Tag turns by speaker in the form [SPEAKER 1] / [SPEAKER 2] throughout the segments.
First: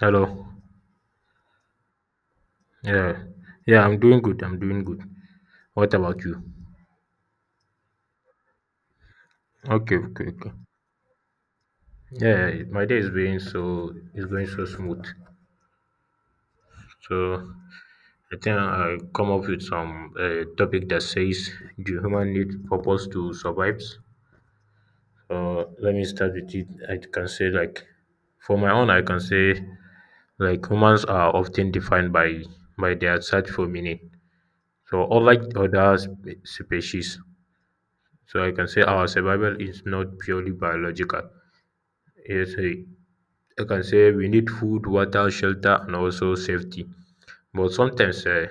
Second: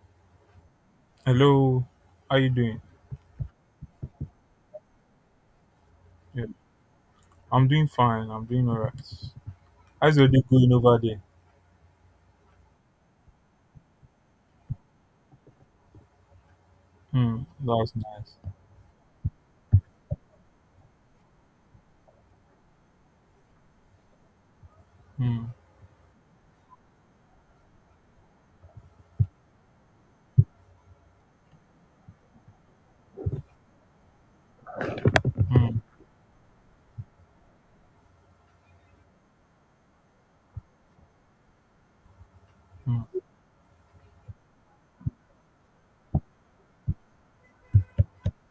[SPEAKER 1] Hello.
[SPEAKER 2] Hello, how you doing?
[SPEAKER 1] Yeah. Yeah, I'm doing good. I'm doing good. What about you?
[SPEAKER 2] Yeah, I'm doing fine. I'm doing all right.
[SPEAKER 1] Okay,
[SPEAKER 2] How's
[SPEAKER 1] okay,
[SPEAKER 2] your day
[SPEAKER 1] okay.
[SPEAKER 2] going over there?
[SPEAKER 1] Yeah, my day is being so is going so smooth.
[SPEAKER 2] Hmm,
[SPEAKER 1] So
[SPEAKER 2] that's
[SPEAKER 1] I
[SPEAKER 2] nice.
[SPEAKER 1] think I come up with some topic that says, "Do human need purpose to survive?"
[SPEAKER 2] Hmm,
[SPEAKER 1] So let me start with it. I can say, like, for my own, I can say like humans are often defined by their search for meaning. So unlike
[SPEAKER 2] hmm,
[SPEAKER 1] other species, so I can say our survival is not purely biological. Yes, I
[SPEAKER 2] hmm,
[SPEAKER 1] I can say we need food, water, shelter, and also safety. But sometimes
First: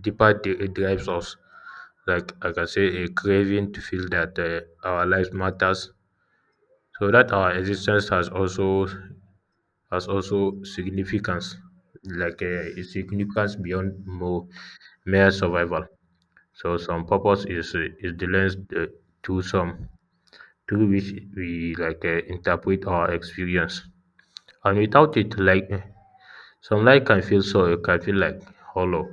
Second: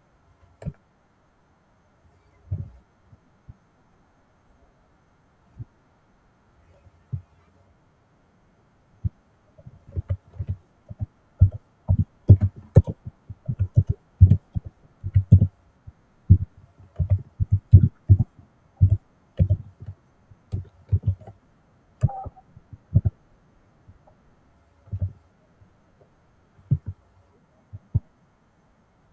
[SPEAKER 1] it drives us. Like I can say, a craving to feel that our life matters, so that our existence has also significance, like a significance beyond more mere survival. So some purpose is the lens to some through which we, like interpret our experience. And without it, like some life can feel so it can feel like hollow.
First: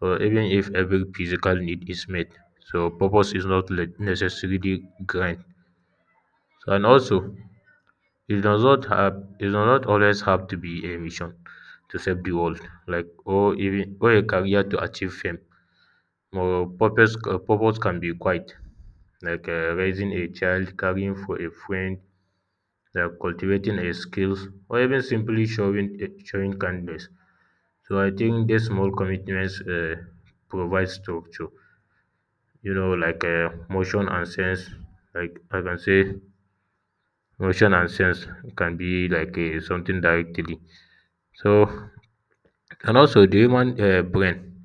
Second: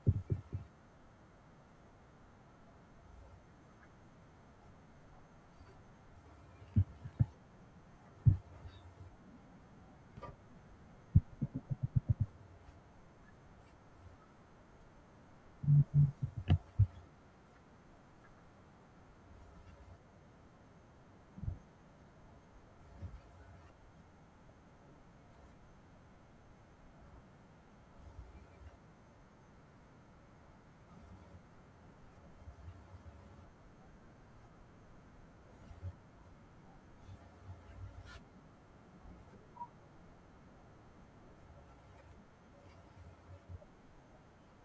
[SPEAKER 1] So even if every physical need is met, so purpose is not le- necessarily grand. So, and also, it does not always have to be a mission to save the world, like, or even, or a career to achieve fame. More purpose purpose can be quite like raising a child, caring for a friend, like cultivating a skills, or even simply showing kindness. So I think these small commitments provide structure, you know, like motion and sense. Like I can say, motion and sense can be like something directly. So and also the human brain.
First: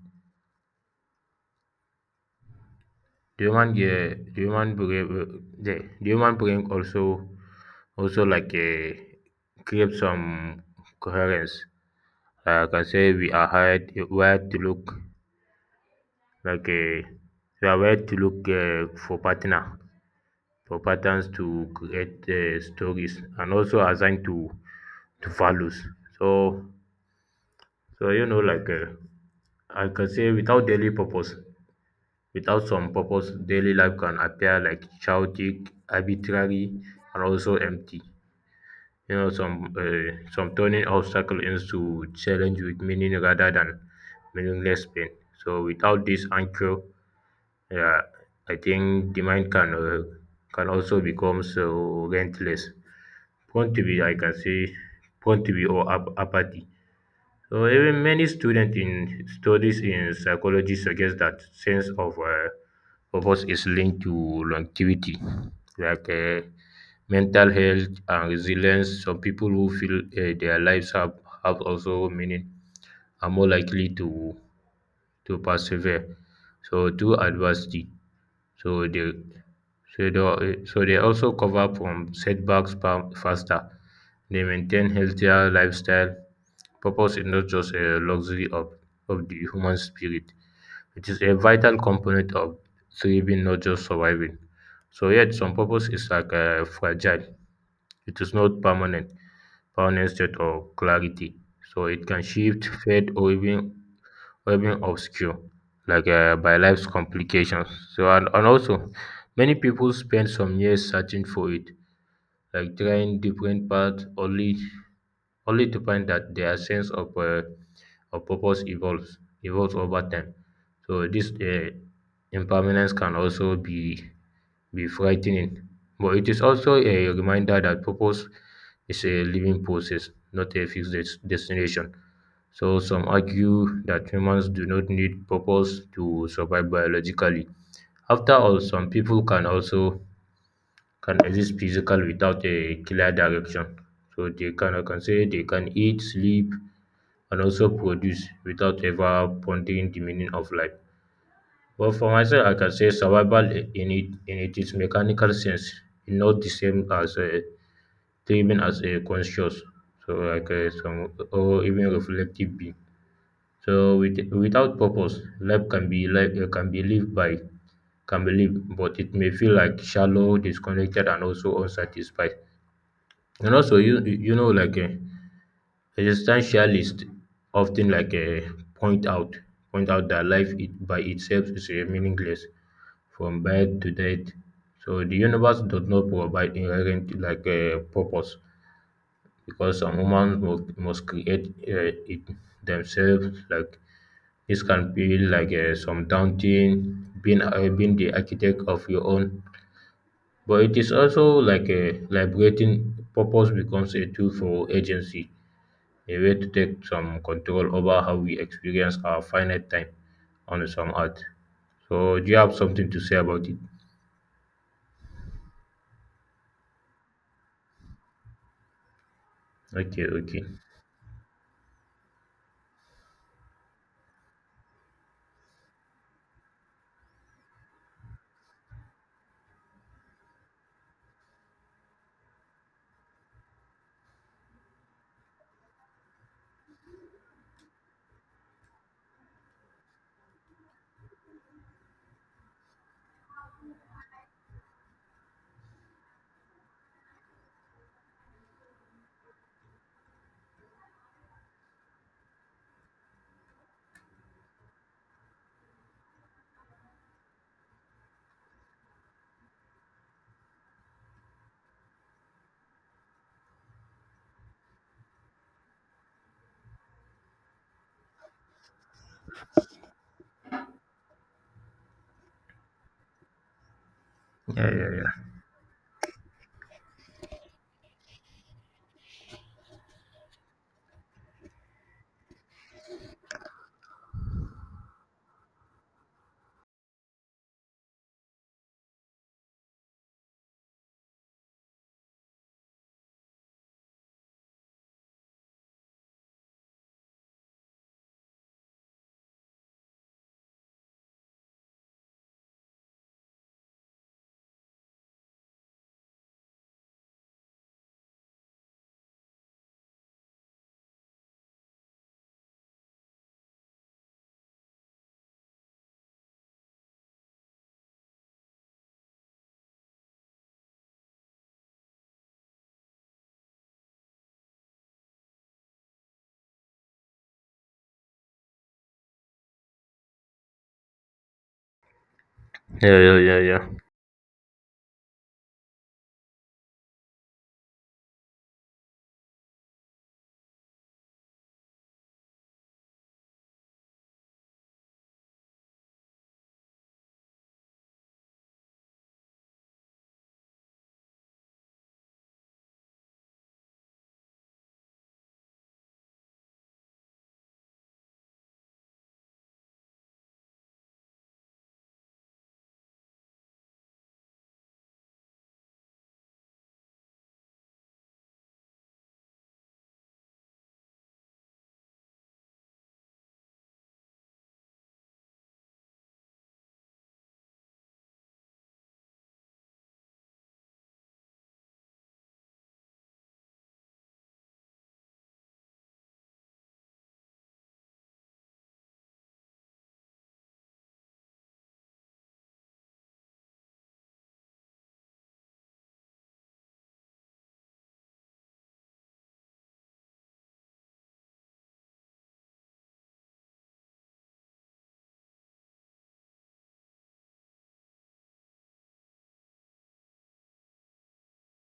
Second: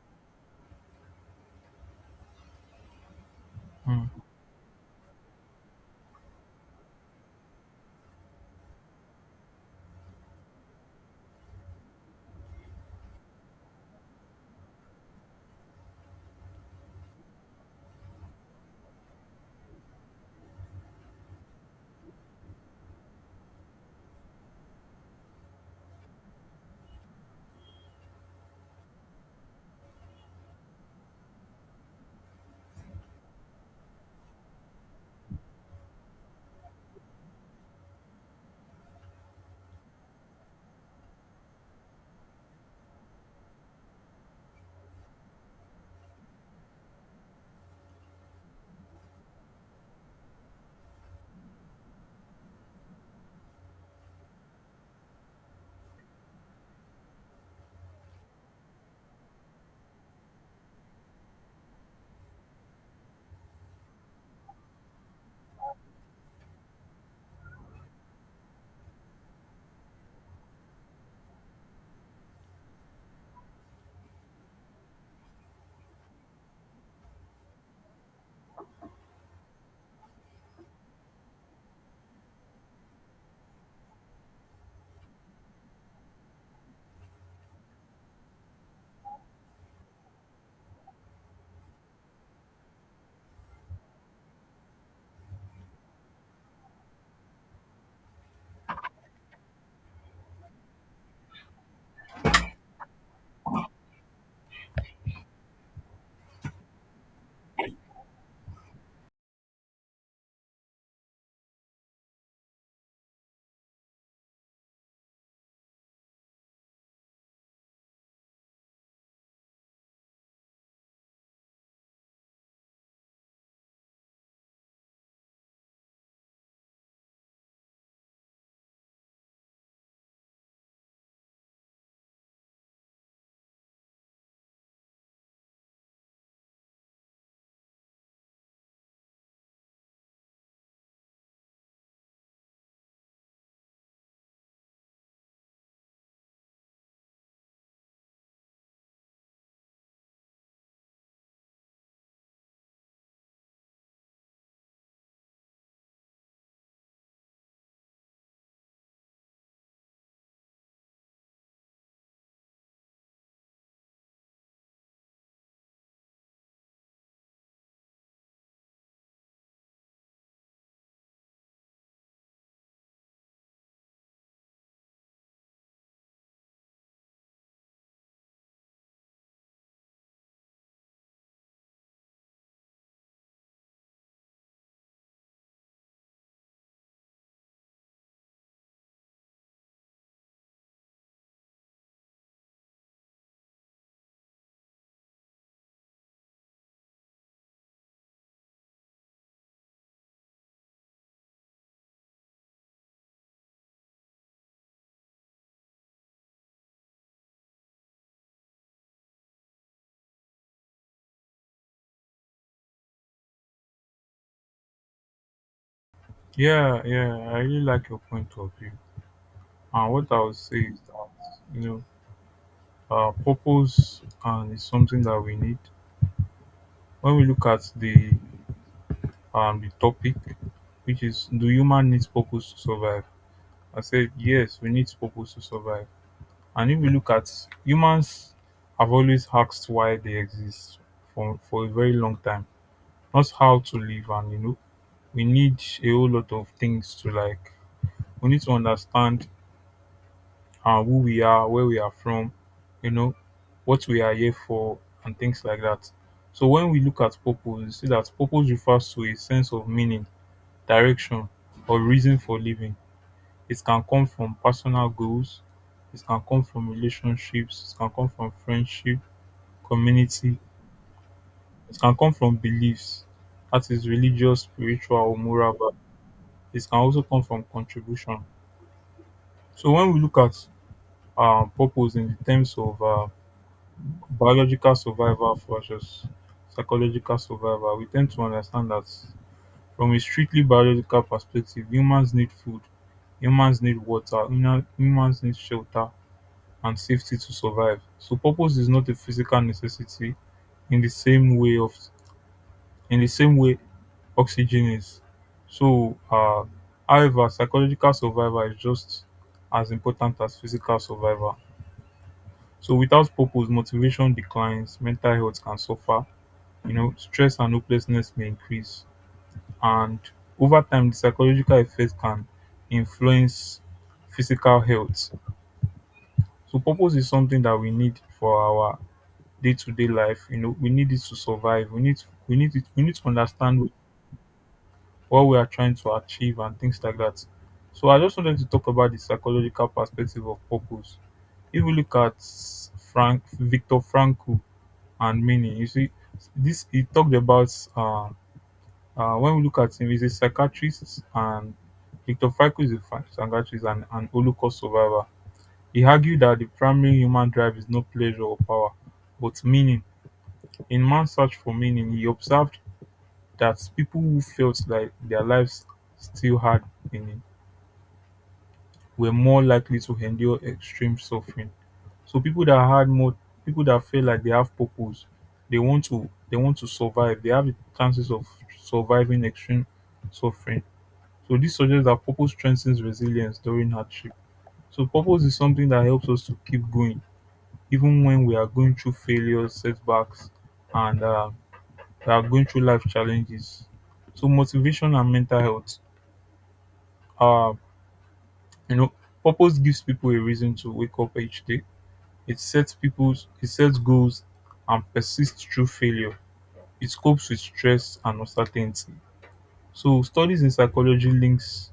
[SPEAKER 1] Do you want yeah,
[SPEAKER 2] hmm.
[SPEAKER 1] do you want bring, yeah, do you want bring also also like create some coherence? Like I can say we are hired where to look like we are where to look for patterns to create stories and also assign to values. So so you know like I can say without daily purpose Without some purpose, daily life can appear like chaotic, arbitrary, and also empty. You know, some turning obstacle into challenge with meaning rather than meaningless pain. So without this anchor, yeah, I think the mind can also become so relentless, prone to be, I can say, prone to be or apathy. So even many students in studies in psychology suggest that sense of purpose is linked to longevity, like mental health and resilience. Some people who feel their have also meaning are more likely to persevere. So through adversity. So they, so they, so they also cover from setbacks faster. They maintain healthier lifestyle. Purpose is not just a luxury of the human spirit. It is a vital component of thriving, not just surviving. So yet some purpose is like fragile. It is not permanent, permanent state or clarity. So it can shift, fade, or even obscure, like by life's complications. So, and also, many people spend some years searching for it, like trying different paths, only to find that their sense of purpose evolves over time. So, this impermanence can also be frightening, but it is also a reminder that purpose is a living process, not a fixed destination. So, some argue that humans do not need purpose to survive biologically. After all, some people can exist physical without a clear direction. So they can, I can say, they can eat, sleep, and also produce without ever pondering the meaning of life. But for myself, I can say survival in it is mechanical sense, is not the same as living as a conscious, so like some or even reflective being. So without purpose, life can be like can be lived, but it may feel like shallow, disconnected, and also unsatisfied. And also, you know, like existentialists often like point out point out that life it, by itself is meaningless, from birth to death. So the universe does not provide inherent like purpose because some humans must create it themselves. Like this can feel like some daunting being the architect of your own, but it is also like a liberating purpose becomes a tool for agency, a way to take some control over how we experience our finite time on some art. So, do you have something to say about it?
[SPEAKER 2] Yeah, yeah. I really like your point of view. And
[SPEAKER 1] Okay,
[SPEAKER 2] what I would
[SPEAKER 1] okay.
[SPEAKER 2] say is that you purpose and is something that we need. When we look at the topic, which is do human needs purpose to survive? I said yes, we need purpose to survive. And if we look at humans have always asked why they exist for a very long time, not how to live. And you know, we need a whole lot of things to like. We need to understand who we are, where we are from, you know, what we are here for, and things like that. So when we look at purpose, you see that purpose refers to a sense of meaning, direction, or reason for living. It can come from personal goals. It can come from relationships. It can come from friendship community. It can come from beliefs, that is religious,
[SPEAKER 1] Yeah, yeah,
[SPEAKER 2] spiritual,
[SPEAKER 1] yeah.
[SPEAKER 2] or moral value. It can also come from contribution. So when we look at purpose in terms of biological survival versus psychological survival, we tend to understand that from a strictly biological perspective, humans need food, humans need water, humans need shelter and safety to survive. So purpose is not a physical necessity in the same way of in the same way oxygen is. So, however, psychological survival is just as important as physical survival. So, without purpose, motivation declines, mental health can suffer, you know, stress and hopelessness may increase. And over time, the psychological effect can influence physical health. So, purpose is something that we need for our day to day life. You know, we need it to survive, we need
[SPEAKER 1] Yeah,
[SPEAKER 2] to
[SPEAKER 1] yeah, yeah, yeah.
[SPEAKER 2] understand what we are trying to achieve and things like that. So I just wanted to talk about the psychological perspective of purpose. If we look at Frank Victor Frankl and meaning, you see, this he talked about when we look at him, he's a psychiatrist and Victor Frankl is a psychiatrist and an Holocaust survivor. He argued that the primary human drive is not pleasure or power, but meaning. In man's search for meaning, he observed that people who felt like their lives still had meaning were more likely to endure extreme suffering. So people that feel like they have purpose, they want to survive. They have the chances of surviving extreme suffering. So this suggests that purpose strengthens resilience during hardship. So purpose is something that helps us to keep going even when we are going through failures, setbacks, and we are going through life challenges. So motivation and mental health. Uh, you know, purpose gives people a reason to wake up each day. It sets goals and persists through failure. It copes with stress and uncertainty. So studies in psychology links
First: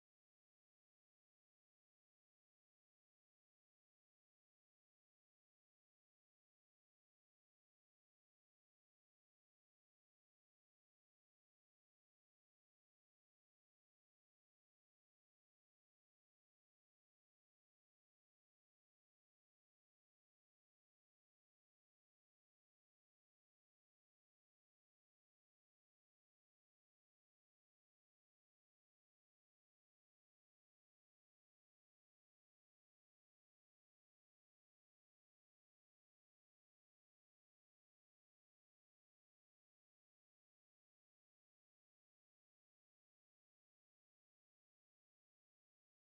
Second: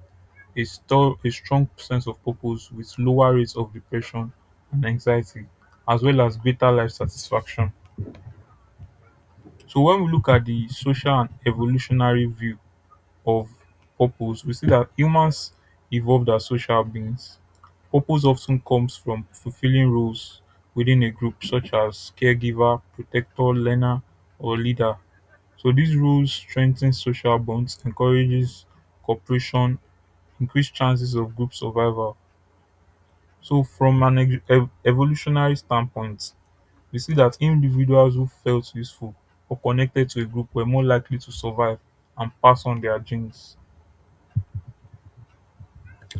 [SPEAKER 2] a strong sense of purpose with lower rates of depression and anxiety, as well as greater life satisfaction. So when we look at the social and evolutionary view, of purpose, we see that humans evolved as social beings. Purpose often comes from fulfilling roles within a group, such as caregiver, protector, learner, or leader. So these roles strengthen social bonds, encourages cooperation, increase chances of group survival. So from an evolutionary standpoint, we see that individuals who felt useful or connected to a group were more likely to survive and pass on their genes.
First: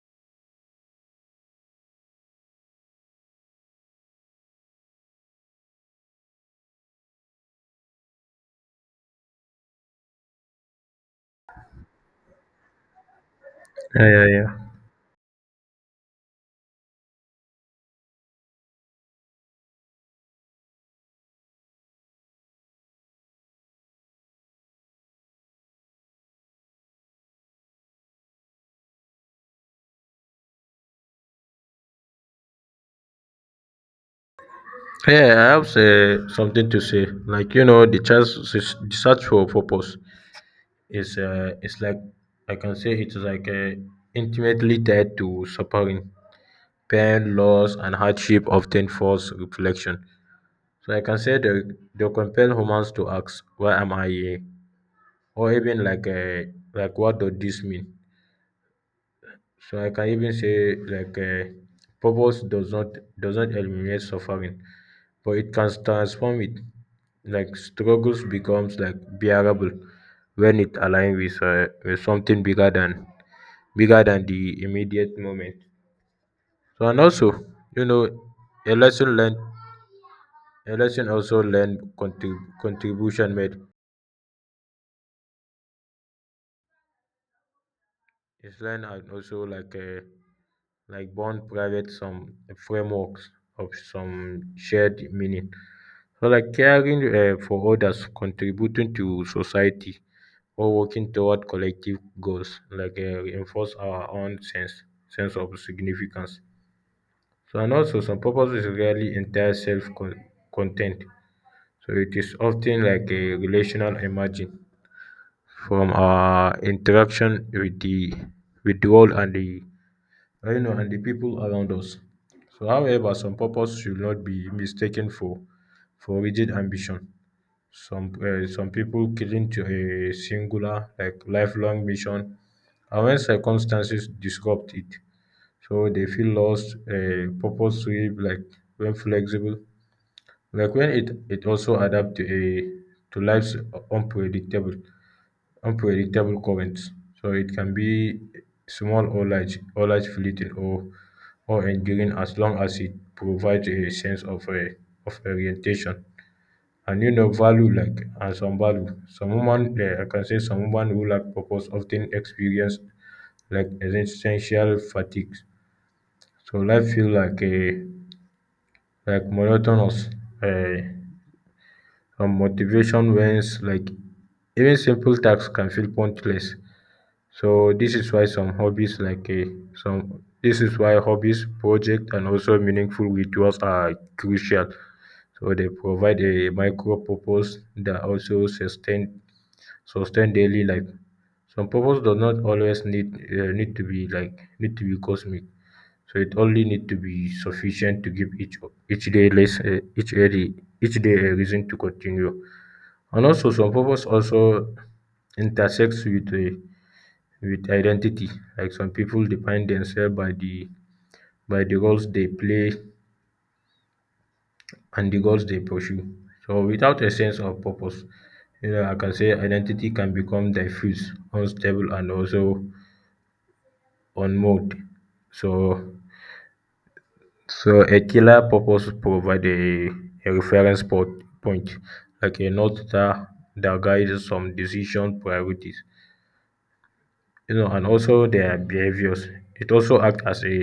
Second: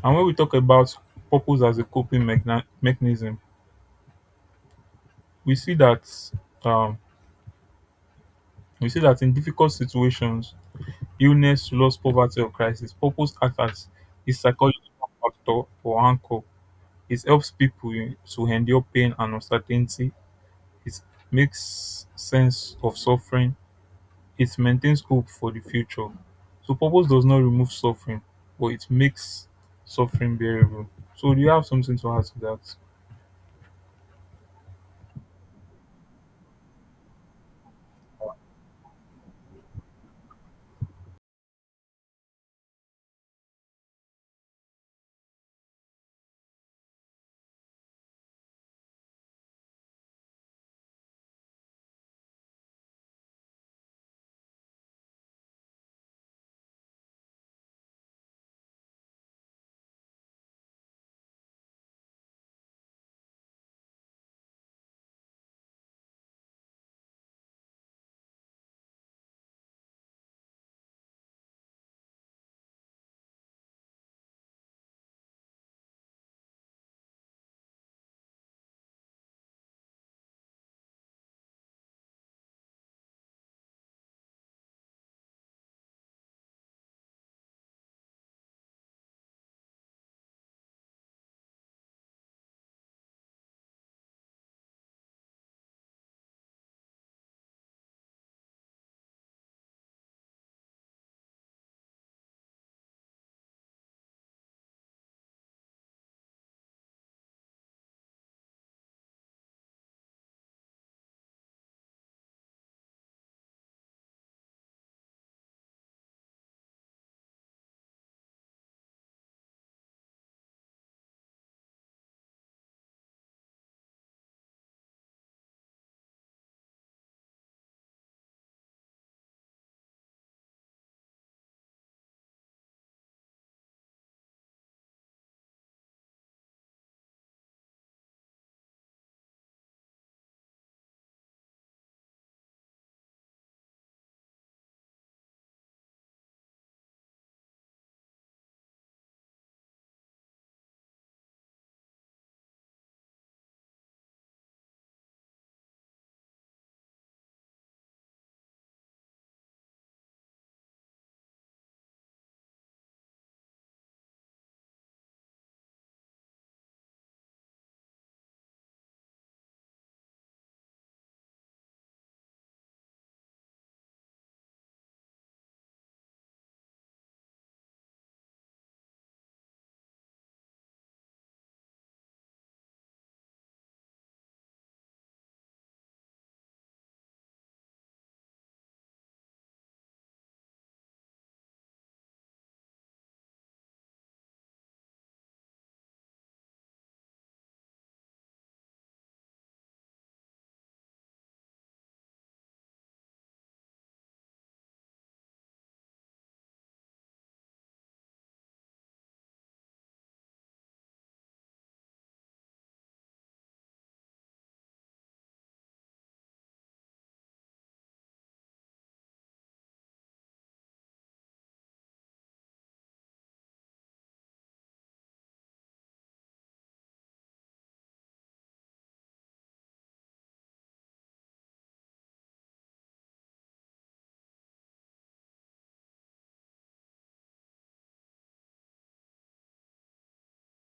[SPEAKER 2] And when we talk about purpose as a coping mechanism, we see that um, we see that in difficult situations, illness, loss, poverty, or crisis, purpose acts as
[SPEAKER 1] Yeah, yeah,
[SPEAKER 2] a
[SPEAKER 1] yeah.
[SPEAKER 2] psychological factor or anchor. It helps people to endure pain and uncertainty. It makes sense of suffering. It maintains hope for the future. So purpose does not remove suffering, but it makes suffering bearable. So do you have something to add to that?
[SPEAKER 1] Yeah, I have something to say. Like you know, the search for purpose is it's like I can say it's like intimately tied to suffering, pain, loss, and hardship, often force reflection. So I can say they compel humans to ask, "Why am I here? Or even like what does this mean?" So I can even say like purpose does not eliminate suffering, but it can transform it. Like struggles becomes like bearable when it aligns with something bigger than the immediate moment. So and also, you know, a lesson learned, a lesson also learned contribution made. Islam had also like born private some frameworks of some shared meaning. So like caring for others, contributing to society, or working toward collective goals, like reinforce our own sense of significance. So and also some purpose is rarely entire self content. So it is often like a relational emerging from our interaction with the world and the you know, and the people around us. So, however, some purpose should not be mistaken for rigid ambition. Some people cling to a singular, like lifelong mission, and when circumstances disrupt it, so they feel lost. A purpose sweep, like when flexible, like when it also adapt to life's unpredictable unpredictable currents. So it can be small or large fleeting or enduring as long as it provides a sense of orientation. And you know, value like and some value. Some women I can say some women who lack purpose often experience like existential fatigue. So life feel like a like monotonous uh, and motivation wanes like even simple tasks can feel pointless. So this is why some hobbies like a some this is why hobbies, project, and also meaningful rituals are crucial. So they provide a micro purpose that also sustain daily life. Some purpose does not always need need to be like need to be cosmic. So it only need to be sufficient to give each day less each day a reason to continue. And also some purpose also intersects with a with identity like some people define themselves by the roles they play and the goals they pursue. So without a sense of purpose, you know, I can say identity can become diffuse, unstable, and also unmoored. So so a clear purpose provide a reference po point like a north star that guides some decision, priorities, you know, and also their behaviours. It also acts as a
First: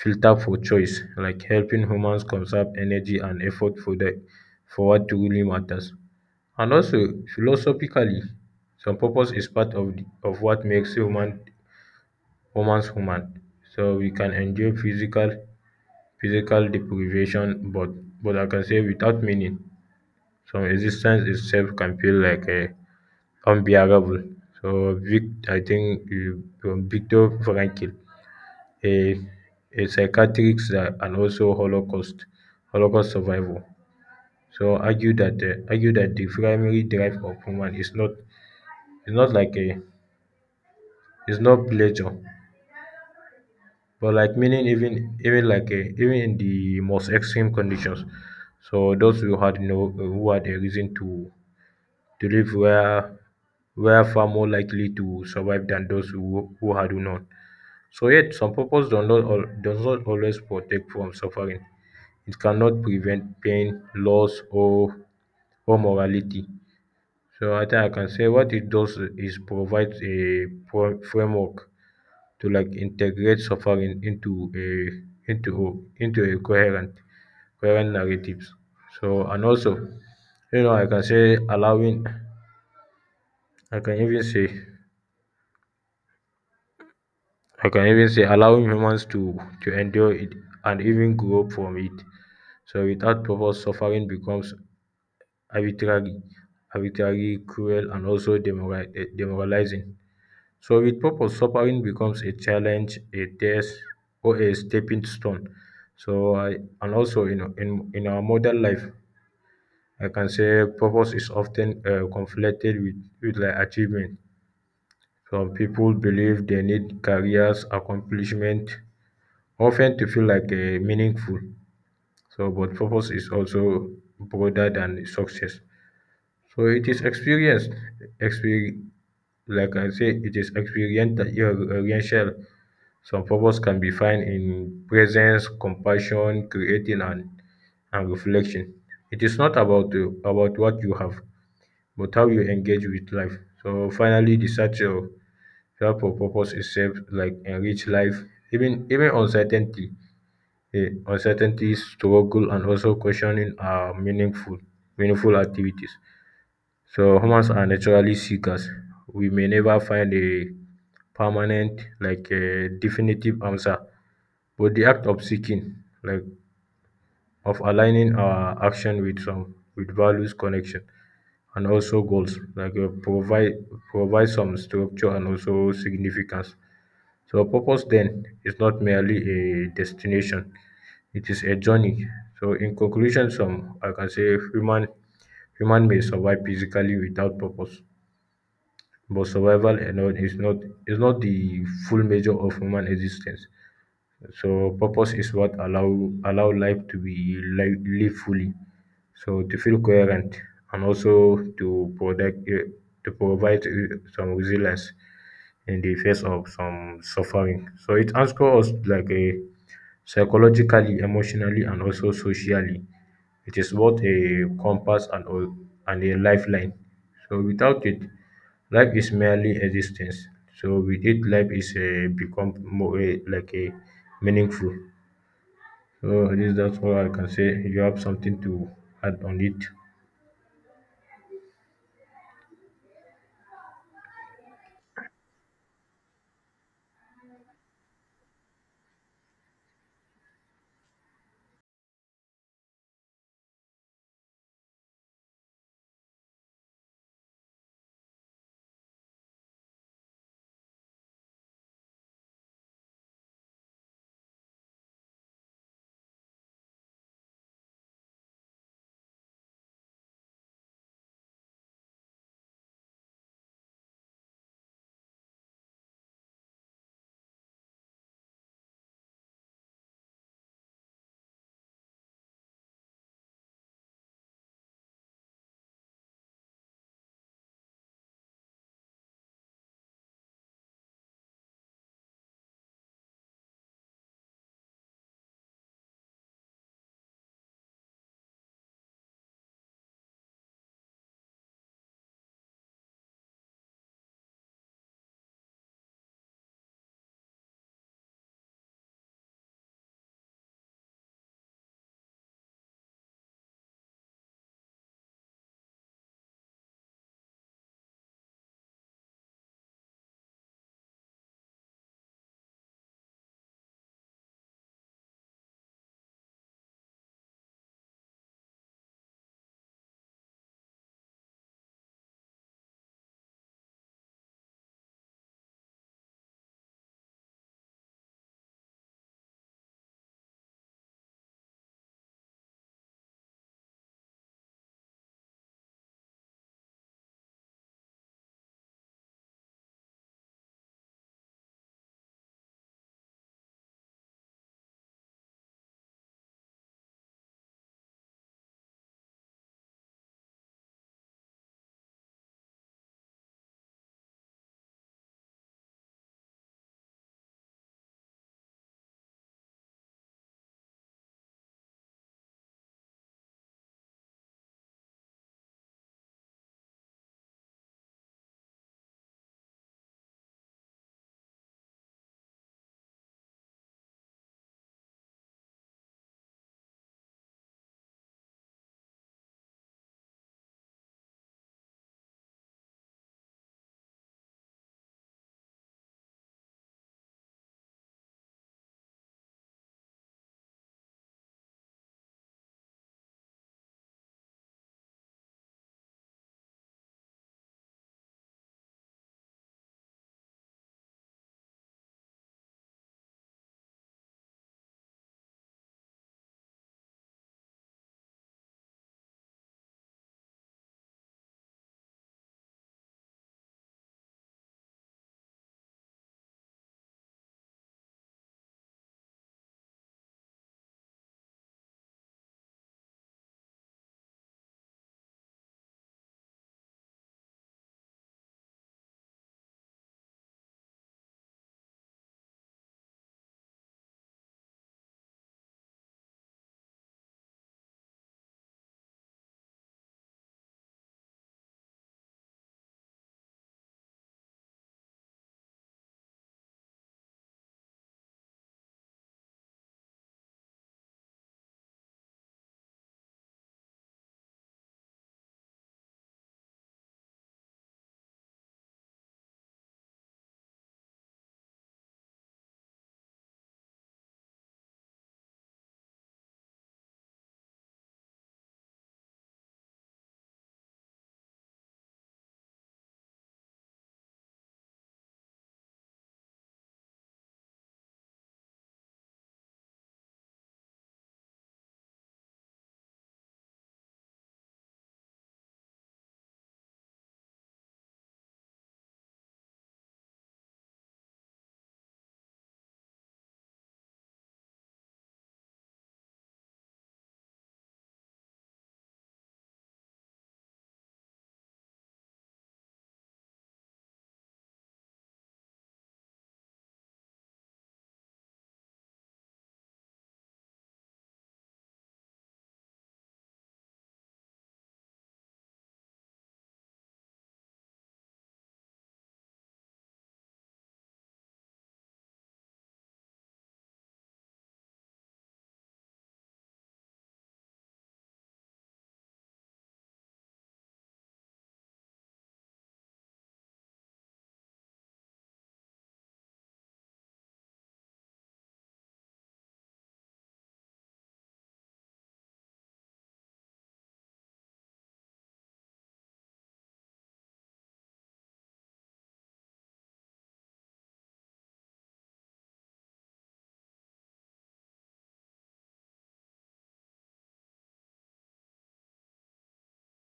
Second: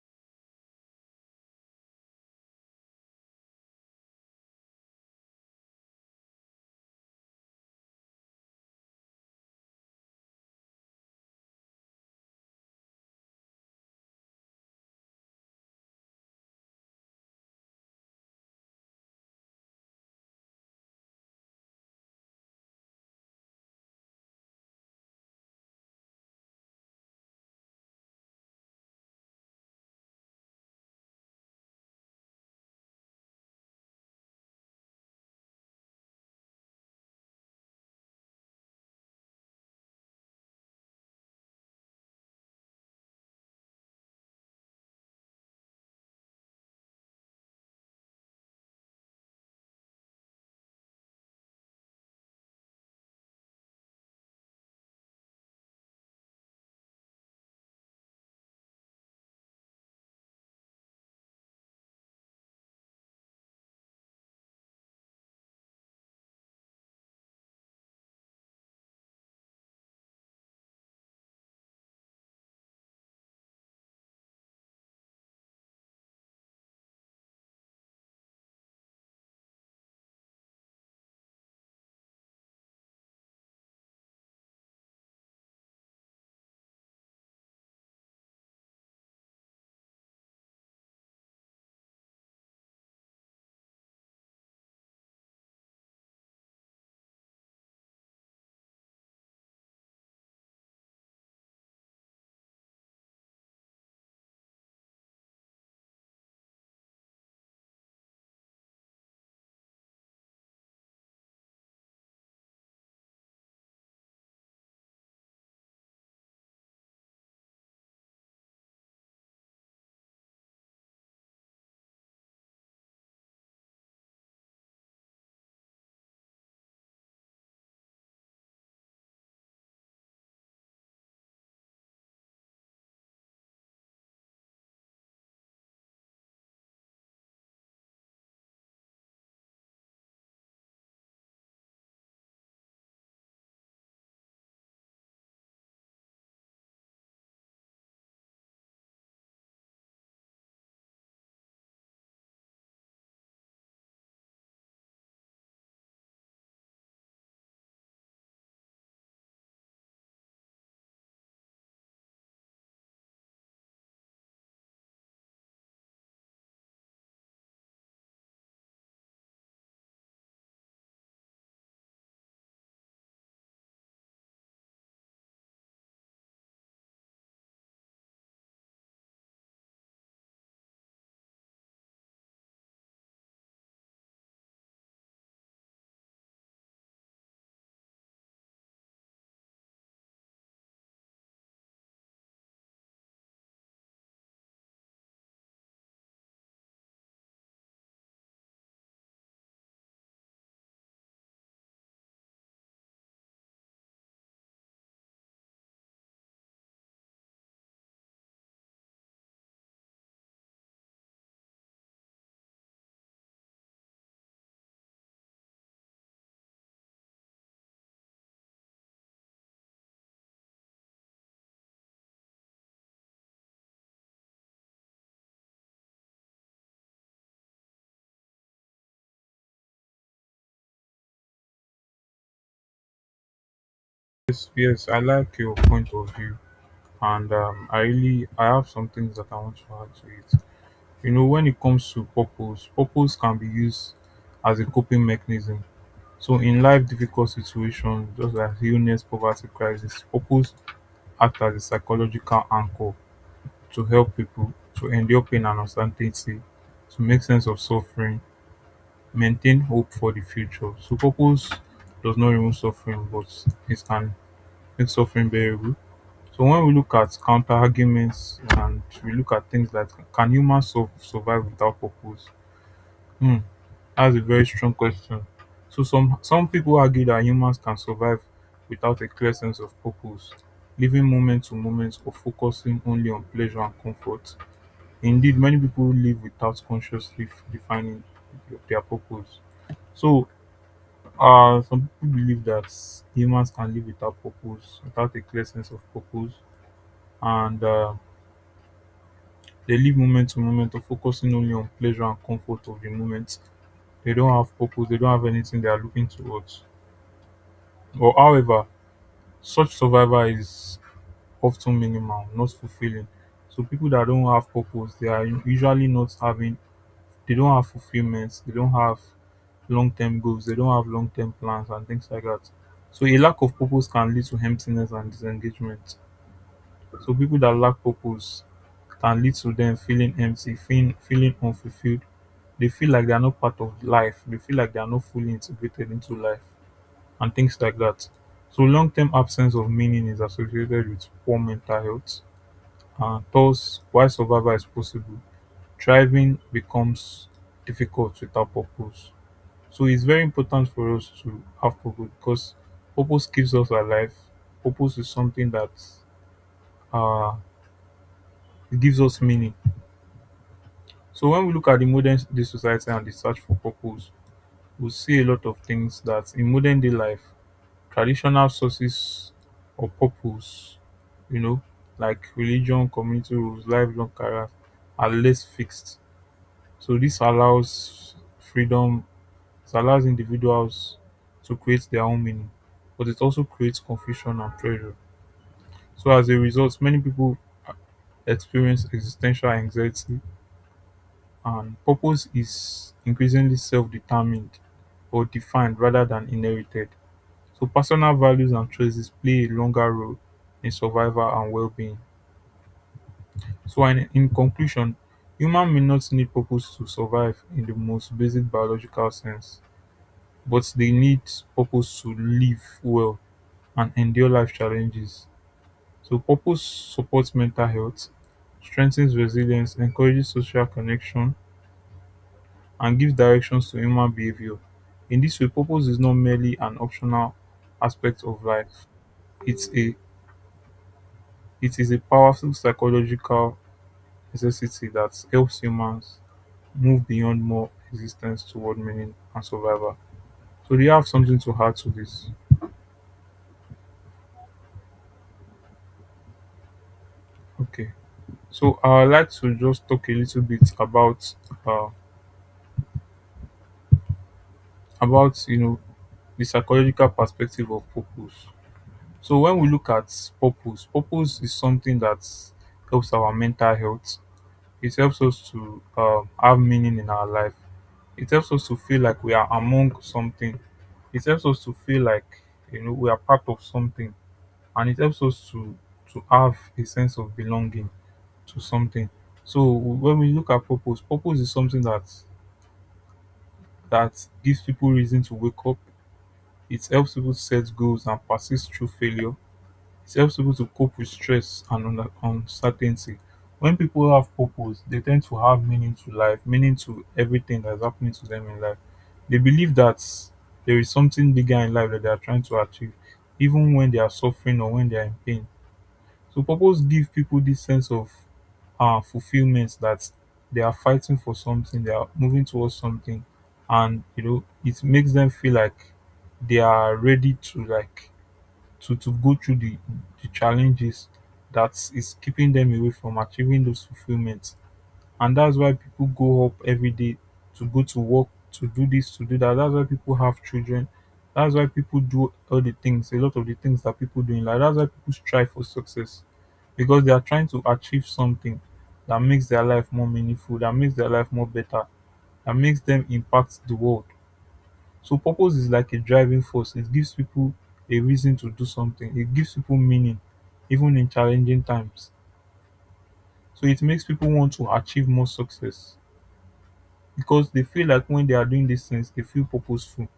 [SPEAKER 1] filter for choice like helping humans conserve energy and effort for the for what truly matters. And also philosophically, some purpose is part of the, of what makes humans human. So we can endure physical deprivation, but I can say without meaning, some existence itself can feel like a unbearable. So Vic, I think you, from Victor Frankl, a a psychiatrist and also Holocaust survivor, so argue that the primary drive of human is not like a is not pleasure, but like meaning, even even in the most extreme conditions. So those who had no who had a reason to live were far more likely to survive than those who had none. So yet some purpose does not al does not always protect from suffering. It cannot prevent pain, loss, or morality. So I think I can say what it does is provides a pro framework to like integrate suffering into a into a coherent narratives. So and also you know I can say allowing I can even say I can even say allowing humans to endure it and even grow from it. So without purpose, suffering becomes arbitrary, cruel, and also demoralizing. So with purpose, suffering becomes a challenge, a test, or a stepping stone. So I and also in our modern life, I can say purpose is often conflated with like achievement. Some people believe they need careers, accomplishment, often to feel like meaningful. So, but purpose is also broader than success. So it is experience, exper- like I say, it is experiential. Some purpose can be found in presence, compassion, creating, and reflection. It is not about about what you have, but how you engage with life. So finally, the search for purpose itself, like enrich life, even uncertainty, uncertainty, struggle, and also questioning are meaningful activities. So humans are naturally seekers. We may never find a permanent, like a definitive answer, but the act of seeking, like of aligning our action with some with values, connection, and also goals, like provide some structure and also significance. So purpose then is not merely a destination; it is a journey. So in conclusion, some I can say human human may survive physically without purpose, but survival alone is not the full measure of human existence. So purpose is what allow life to be lived fully. So to feel coherent and also to protect to provide some resilience in the face of some suffering. So it anchors us like a psychologically, emotionally, and also socially. It is both a compass and a lifeline. So without it, life is merely existence. So with it, life is become more like a meaningful. So I guess that's all I can say. You have something to add on it?
[SPEAKER 2] Yes, yes, I like your point of view, and I have some things that I want to add to it. You know, when it comes to purpose, purpose can be used as a coping mechanism. So, in life, difficult situations, just like illness, poverty, crisis, purpose acts as a psychological anchor to help people to endure pain and uncertainty, to make sense of suffering, maintain hope for the future. So, purpose does not remove suffering, but it can make suffering bearable. So when we look at counter arguments and we look at things like can humans survive without purpose? Hmm, that's a very strong question. So some people argue that humans can survive without a clear sense of purpose, living moment to moment or focusing only on pleasure and comfort. Indeed, many people live without consciously defining their purpose. So some people believe that humans can live without purpose, without a clear sense of purpose, and they live moment to moment of focusing only on pleasure and comfort of the moment. They don't have purpose, they don't have anything they are looking towards. Or however, such survival is often minimal, not fulfilling. So people that don't have purpose, they are usually not having they don't have fulfillment, they don't have long term goals, they don't have long term plans and things like that. So a lack of purpose can lead to emptiness and disengagement. So people that lack purpose can lead to them feeling empty, feeling unfulfilled. They feel like they are not part of life. They feel like they are not fully integrated into life and things like that. So long-term absence of meaning is associated with poor mental health. And thus, while survival is possible, thriving becomes difficult without purpose. So it's very important for us to have purpose because purpose keeps us alive. Purpose is something that uh, gives us meaning. So when we look at the modern day society and the search for purpose, we see a lot of things that in modern day life, traditional sources of purpose, you know, like religion, community rules, lifelong careers, are less fixed. So this allows freedom, it allows individuals to create their own meaning, but it also creates confusion and pressure. So as a result, many people experience existential anxiety. And purpose is increasingly self-determined or defined rather than inherited. So personal values and choices play a longer role in survival and well-being. So in conclusion, human may not need purpose to survive in the most basic biological sense, but they need purpose to live well and endure life challenges. So purpose supports mental health, strengthens resilience, encourages social connection, and gives directions to human behavior. In this way, purpose is not merely an optional aspect of life. It's a it is a powerful psychological necessity that helps humans move beyond mere existence toward meaning and survival. So do you have something to add to this? Okay. So I'd like to just talk a little bit uh, about you know the psychological perspective of purpose. So when we look at purpose, purpose is something that helps our mental health. It helps us to have meaning in our life. It helps us to feel like we are among something. It helps us to feel like you know we are part of something, and it helps us to have a sense of belonging to something. So when we look at purpose, purpose is something that gives people reason to wake up. It helps people set goals and persist through failure. It helps people to cope with stress and uncertainty. When people have purpose, they tend to have meaning to life, meaning to everything that's happening to them in life. They believe that there is something bigger in life that they are trying to achieve, even when they are suffering or when they are in pain. So, purpose gives people this sense of fulfillment that they are fighting for something, they are moving towards something, and you know, it makes them feel like they are ready to like to go through the challenges that is keeping them away from achieving those fulfillments. And that's why people go up every day to go to work, to do this, to do that. That's why people have children. That's why people do a lot of the things that people do in life. That's why people strive for success because they are trying to achieve something that makes their life more meaningful, that makes their life more better, that makes them impact the world. So purpose is like a driving force. It gives people a reason to do something. It gives people meaning, even in challenging times. So it makes people want to achieve more success because they feel like when they are doing these things, they feel purposeful.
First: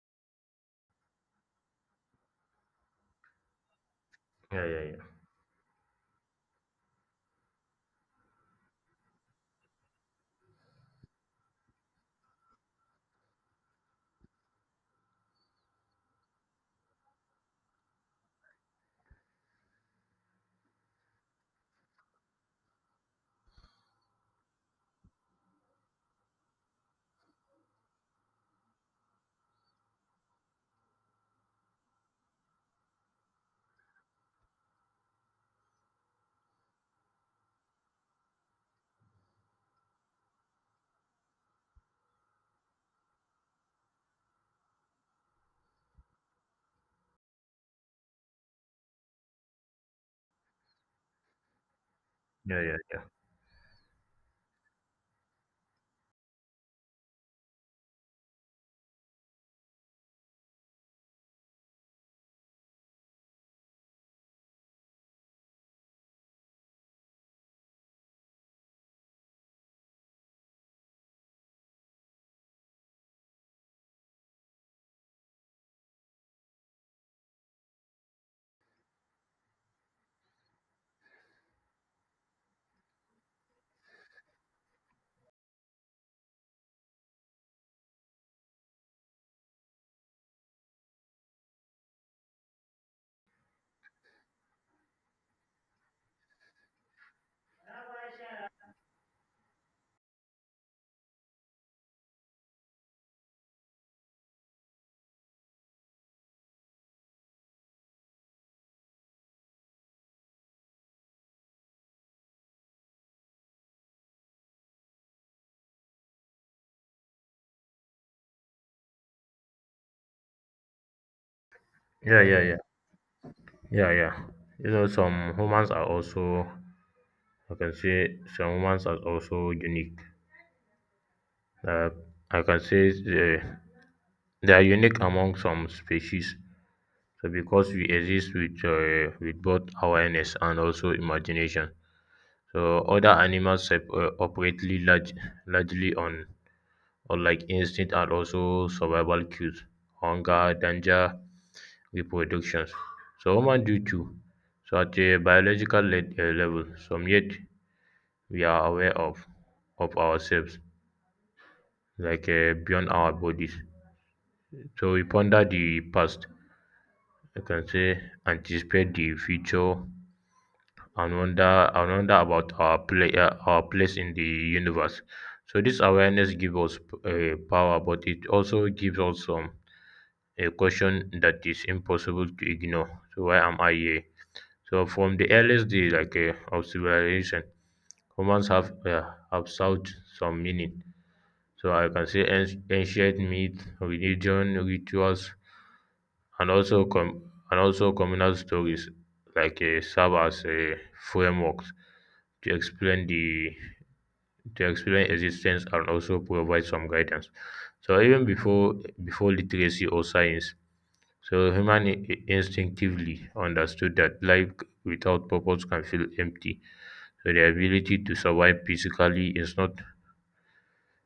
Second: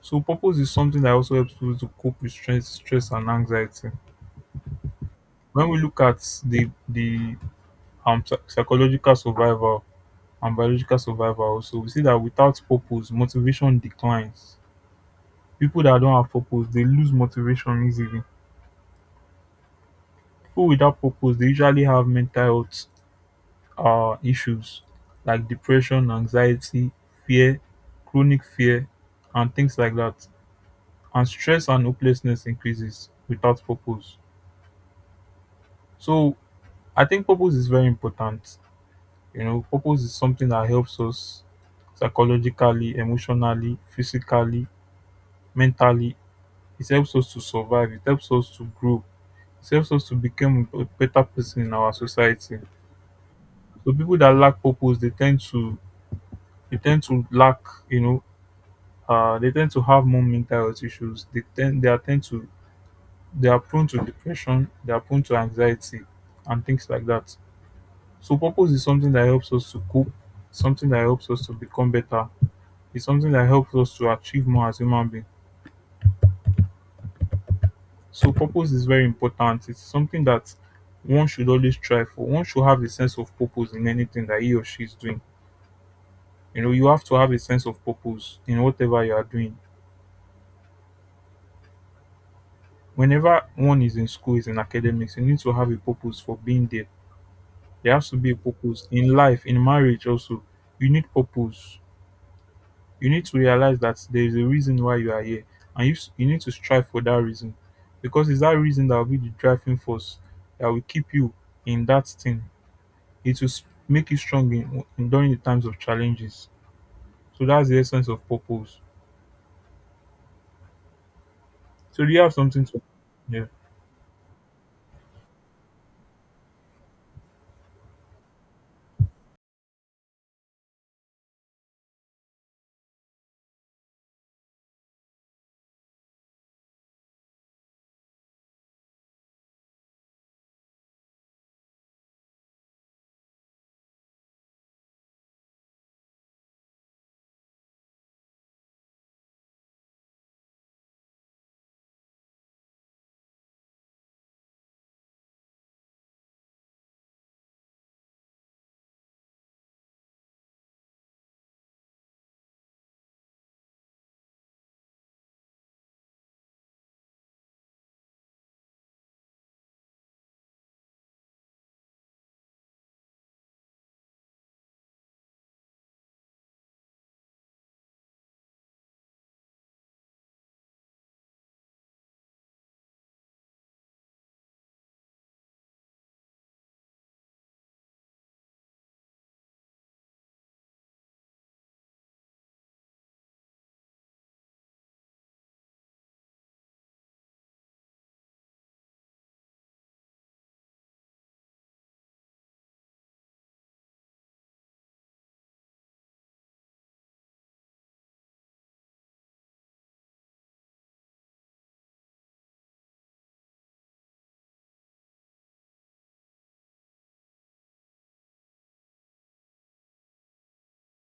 [SPEAKER 2] So purpose is something that also helps people to cope with stress, stress and anxiety.
[SPEAKER 1] Yeah, yeah, yeah,
[SPEAKER 2] When we look at the psychological survival and biological survival, also we see that without purpose, motivation declines. People that don't have purpose, they lose motivation easily. People without purpose they usually have mental health issues like depression, anxiety, fear, chronic fear, and things like that. And stress and hopelessness increases without purpose. So I think purpose is very important. You know, purpose is something that helps us psychologically, emotionally, physically, mentally. It helps us to survive. It helps us to grow. It helps us to become a better person in our society.
[SPEAKER 1] yeah, yeah, yeah,
[SPEAKER 2] So people that lack purpose, they tend to lack, you know, they tend to have more mental health issues. They tend they are tend to they are prone to depression, they are prone to anxiety and things like that. So purpose is something that helps us to cope, something that helps us to become better, it's something that helps us to achieve more as human beings. So purpose is very important. It's something that one should always try for. One should have a sense of purpose in anything that he or she is doing. You know, you have to have a sense of purpose in whatever you are doing. Whenever one is in school, is in academics, you need to have a purpose for being there. There has to be a purpose in life, in marriage also, you need purpose. You need to realize that there is a reason why you are here, and you need to strive for that reason, because it's that reason that will be the driving force that will keep you in that thing. It will make you strong in during the times of challenges. So that's the essence of purpose. So do you
[SPEAKER 1] yeah,
[SPEAKER 2] have
[SPEAKER 1] yeah, yeah,
[SPEAKER 2] something to? Yeah,
[SPEAKER 1] yeah, yeah. You know, some humans are also, I can say, some humans are also unique. uh, I can say they are unique among some species, so because we exist with both awareness and also imagination. So other animals operately largely on like instinct and also survival cues, hunger, danger, reproductions. So human do too. So at a biological level, some yet we are aware of ourselves, like beyond our bodies. So we ponder the past, I can say, anticipate the future, and wonder about our place in the universe. So this awareness gives us power, but it also gives us some a question that is impossible to ignore. So why am I here? So from the earliest day, like of civilization, humans have sought some meaning. So I can say ancient myth, religion, rituals, and also and also communal stories like serve as frameworks to explain the to explain existence and also provide some guidance. So even before literacy or science, so human instinctively understood that life without purpose can feel empty. So the ability to survive physically is not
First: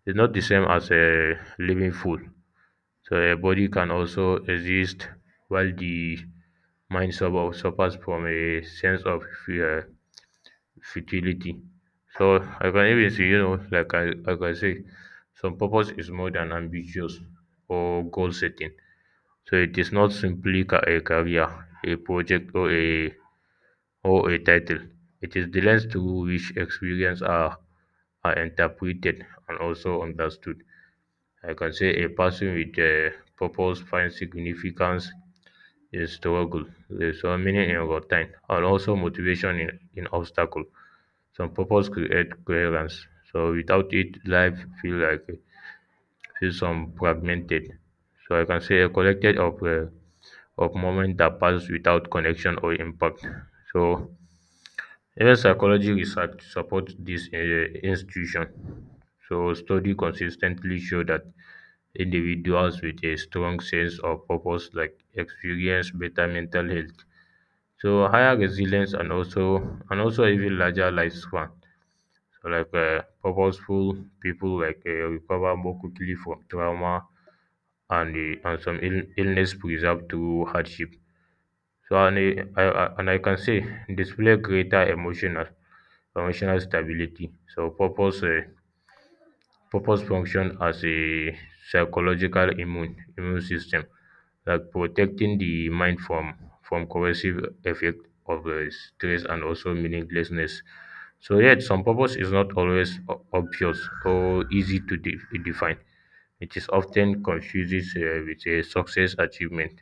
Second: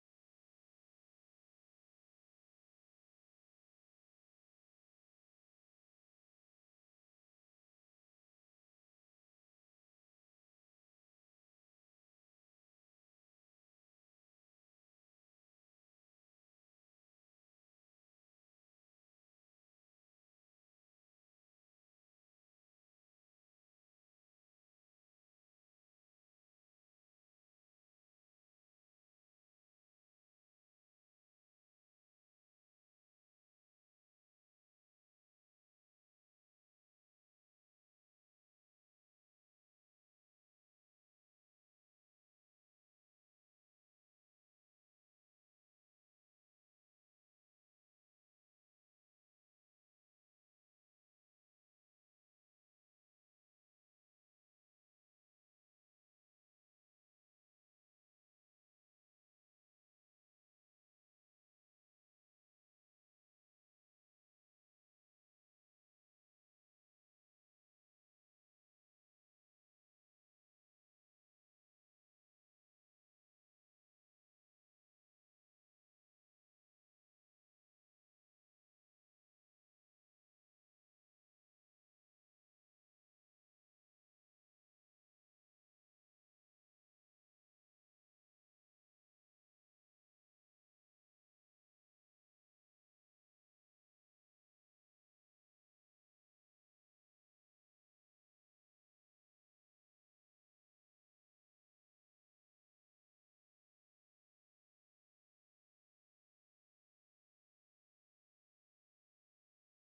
[SPEAKER 1] is not the same as a living full. So a body can also exist while the mind suffers from a sense of uh, futility. So I can even say, you know, like I can say, some purpose is more than ambitious or goal setting. So it is not simply a career, a project, or a title. It is the lens through which experience are interpreted and also understood. I can say a person with a purpose finds significance in struggle, there's so meaning in routine, and also motivation in obstacle. Some purpose create coherence, so without it, life feel some fragmented. So I can say a collected of moments that pass without connection or impact. So even psychology research supports this institution. So study consistently show that individuals with a strong sense of purpose like experience better mental health, so higher resilience and also even larger lifespan, like purposeful people like recover more quickly from trauma and some illness preserved through hardship. So and I can say display greater emotional stability. So Purpose function as a psychological immune system, like protecting the mind from corrosive effect of stress and also meaninglessness. So yet, some purpose is not always obvious or easy to define. It is often confused with a success, achievement,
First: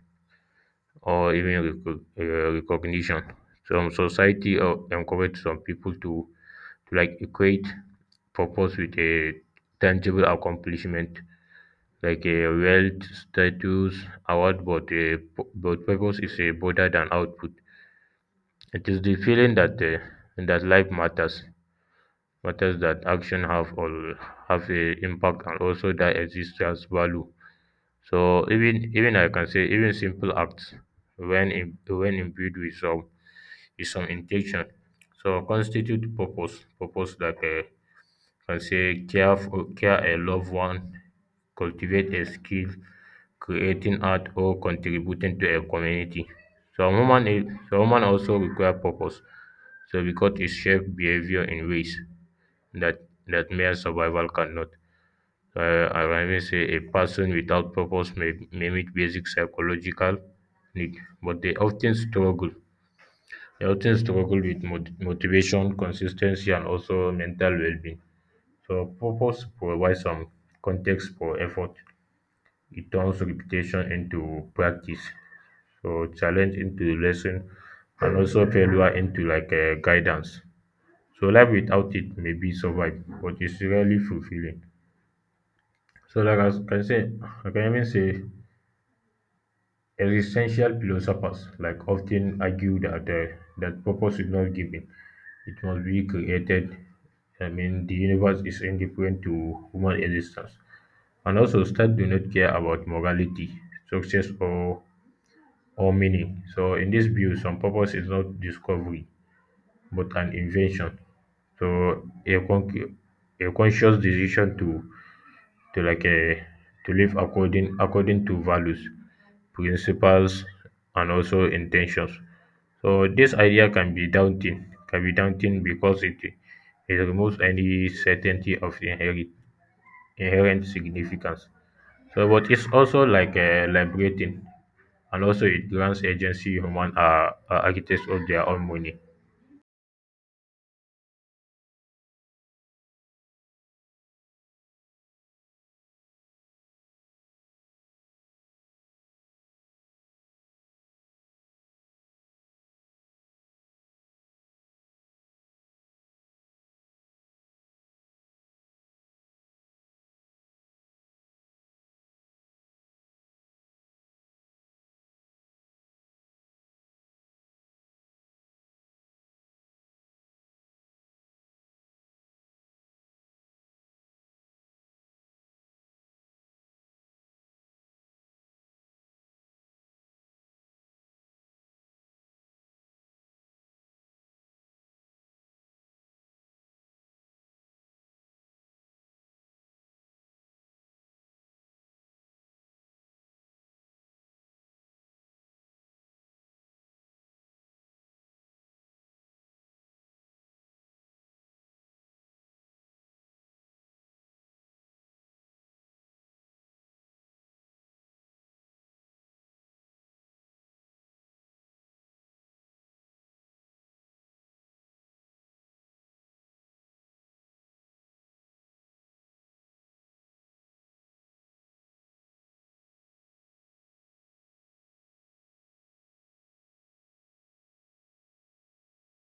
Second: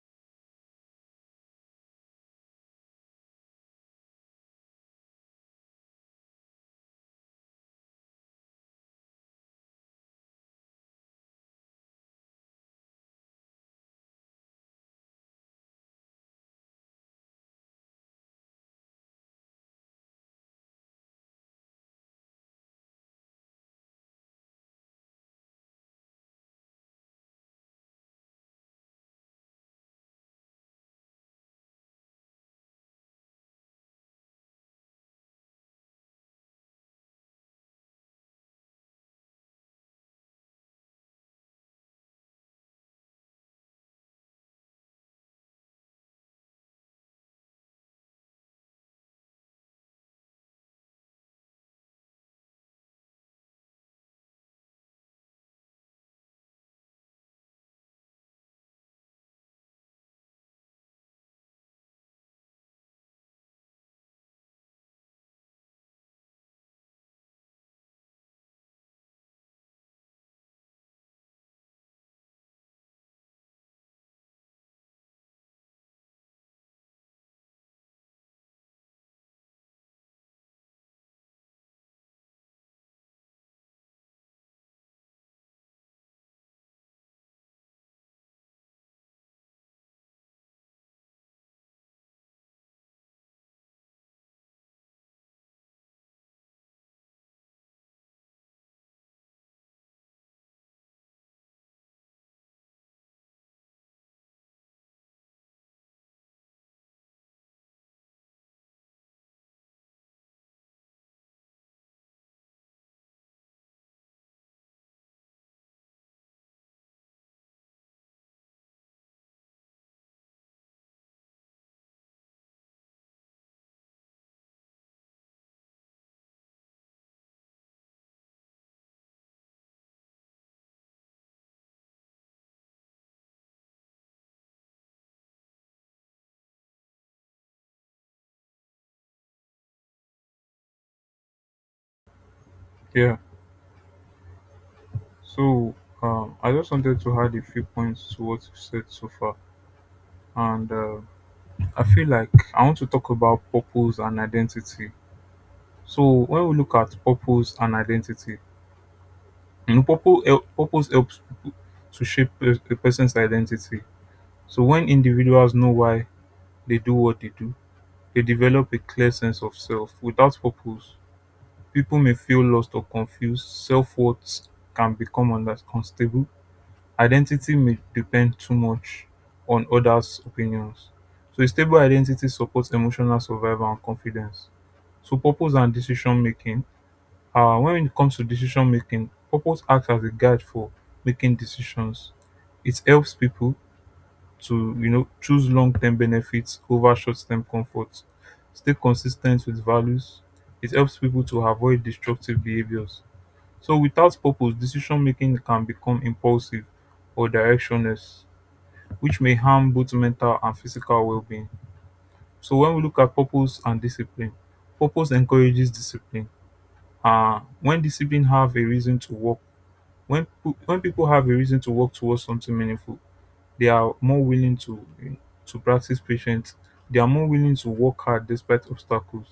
[SPEAKER 1] or even recognition. Some society encourage some people to like equate purpose with a tangible accomplishment like a wealth, status, award, but purpose is a broader than output. It is the feeling that that life matters that action have a impact, and also that exists as value. So even even I can say even simple acts when when imbued with some intention, so constitute purpose like a can say care for, care a loved one, cultivate a skill, creating art or contributing to a community. So so human also require purpose, so because it shapes behavior in ways that that mere survival cannot. I will always say a person without purpose may meet basic psychological need, but they often struggle. They often struggle with motivation, consistency, and also mental well-being. So purpose provides some context for effort. It turns repetition into practice. So challenge into lesson, and also failure into like guidance. So life without it may be survive, but it's really fulfilling. So I can even say existential philosophers like often argue that that purpose is not given; it must be created. I mean, the universe is indifferent to human existence, and also start do not care about morality, success, or meaning. So, in this view, some purpose is not discovery but an invention. So, a conscious decision to to like uh, to live according to values, principles, and also intentions. So this idea can be daunting because it removes any certainty of inherent significance. So, but it's also like liberating, and also it grants agency human are architects of their own money.
[SPEAKER 2] yeah. So I just wanted to add a few points to what you said so far, and I feel like I want to talk about purpose and identity. So when we look at purpose and identity, you know, purpose helps people to shape a person's identity. So when individuals know why they do what they do, they develop a clear sense of self. Without purpose, people may feel lost or confused. Self worth can become unstable. Identity may depend too much on others' opinions, so a stable identity supports emotional survival and confidence. So purpose and decision making. When it comes to decision making, purpose acts as a guide for making decisions. It helps people to, you know, choose long-term benefits over short-term comfort, stay consistent with values. It helps people to avoid destructive behaviors. So without purpose, decision-making can become impulsive or directionless, which may harm both mental and physical well-being. So when we look at purpose and discipline, purpose encourages discipline. When discipline have a reason to work, when people have a reason to work towards something meaningful, they are more willing to practice patience. They are more willing to work hard despite obstacles.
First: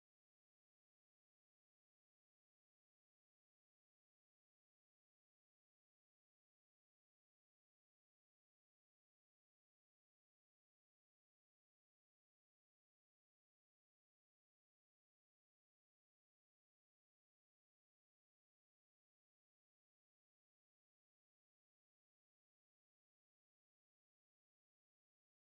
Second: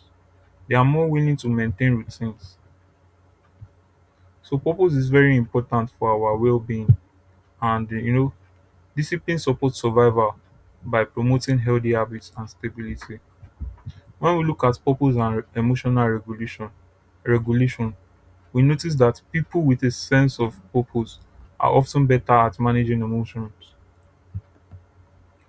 [SPEAKER 2] They are more willing to maintain routines. So purpose is very important for our well-being, and you know, discipline supports survival by promoting healthy habits and stability. When we look at emotional regulation, we notice that people with a sense of purpose are often better at managing emotions.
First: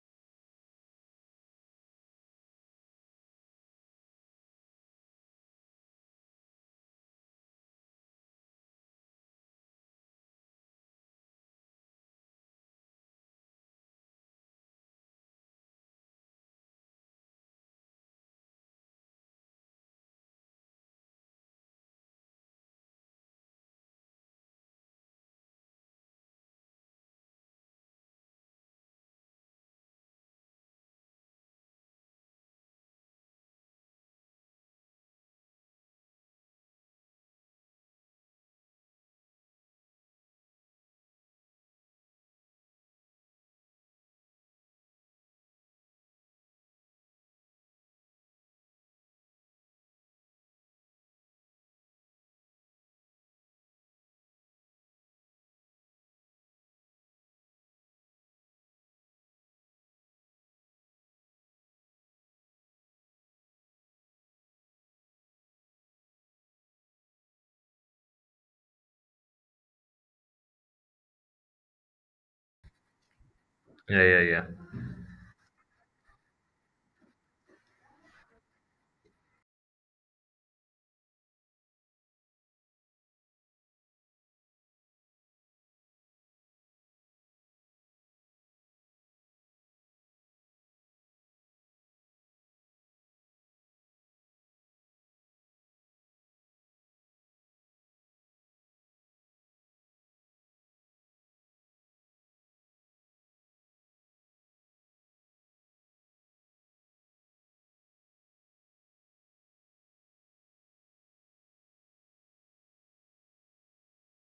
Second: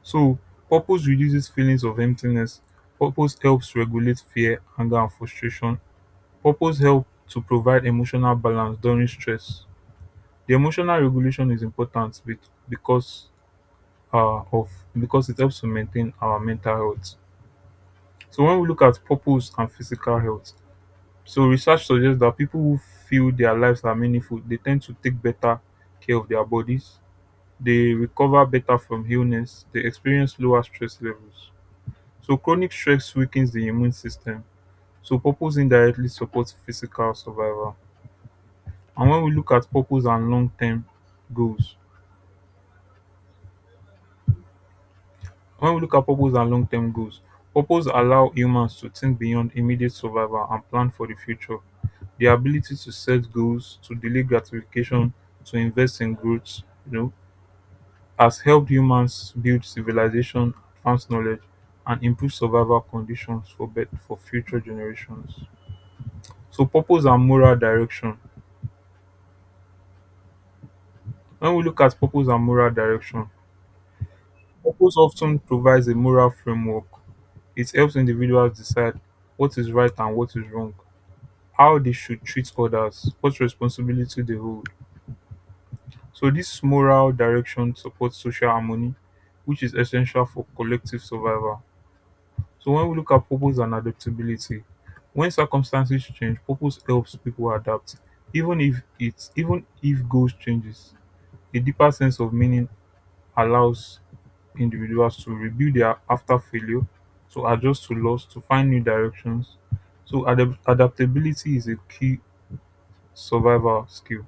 [SPEAKER 2] So purpose reduces feelings of emptiness, purpose helps regulate fear, anger and frustration, purpose helps to provide emotional balance during stress. The emotional regulation is important because uh, of because it helps to maintain our mental health. So when we look at purpose and physical health, so research suggests that people who feel their lives are meaningful, they tend to take better care of their bodies, they recover better from illness, they experience lower stress levels. So chronic stress weakens the immune system. So purpose indirectly supports physical survival. And goals, when we look at purpose and long-term goals, purpose allow humans to think beyond immediate survival and plan for the future. The ability to set goals, to delay gratification, to invest in growth, you know, has helped humans build civilization, advance knowledge, and improve survival conditions for for future generations. So, purpose and moral direction. When we look at purpose and moral direction,
[SPEAKER 1] Yeah, yeah, yeah,
[SPEAKER 2] purpose often provides a moral framework. It helps individuals decide what is right and what is wrong, how they should treat others, what responsibility they hold. So this moral direction supports social harmony, which is essential for collective survival. So when we look at purpose and adaptability, when circumstances change, purpose helps people adapt. Even if goals changes, a deeper sense of meaning allows individuals to rebuild their after failure, to adjust to loss, to find new directions. So adaptability is a key survival skill.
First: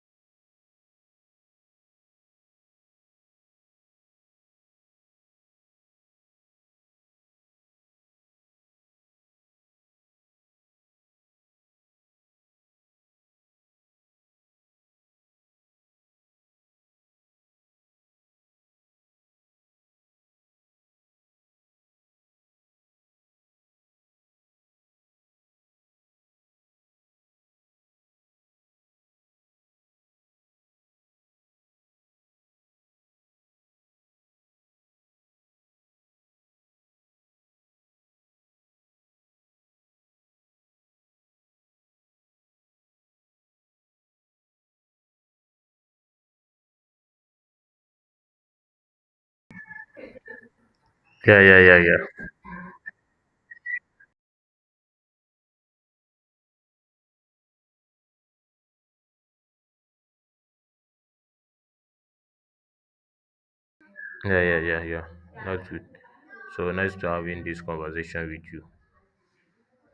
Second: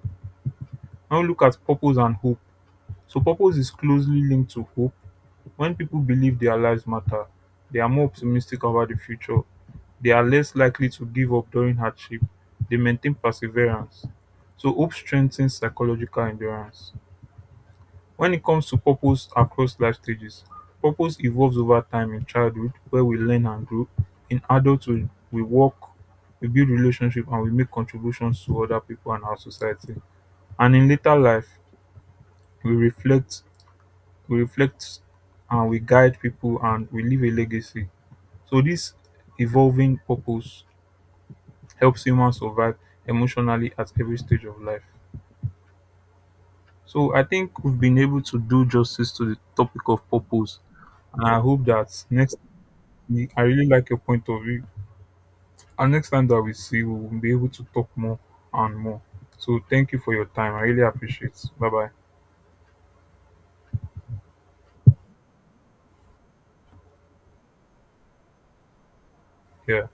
[SPEAKER 2] Now we look at purpose and hope. So purpose is closely linked to hope. When people believe their lives matter, they are more optimistic about the future, they are less likely to give up during hardship, they maintain perseverance. So, hope strengthens psychological endurance. When it comes to purpose across life stages, purpose evolves over time. In childhood, where we learn and grow. In adulthood, we work, we build relationships, and we make contributions to other people and our society. And in later life, we reflect, we reflect, and we guide people, and we leave a legacy. So this evolving purpose helps humans survive emotionally at every stage of life. So I think we've been able to do justice to the topic of purpose. And
[SPEAKER 1] yeah,
[SPEAKER 2] I
[SPEAKER 1] yeah,
[SPEAKER 2] hope
[SPEAKER 1] yeah,
[SPEAKER 2] that
[SPEAKER 1] yeah,
[SPEAKER 2] next. I really like your point of view. And next time that we see we will be able to talk more and more. So thank you for your time. I really appreciate. Bye bye.
[SPEAKER 1] yeah, yeah, yeah, yeah. That's good. So nice to having this conversation with you.
[SPEAKER 2] Yeah.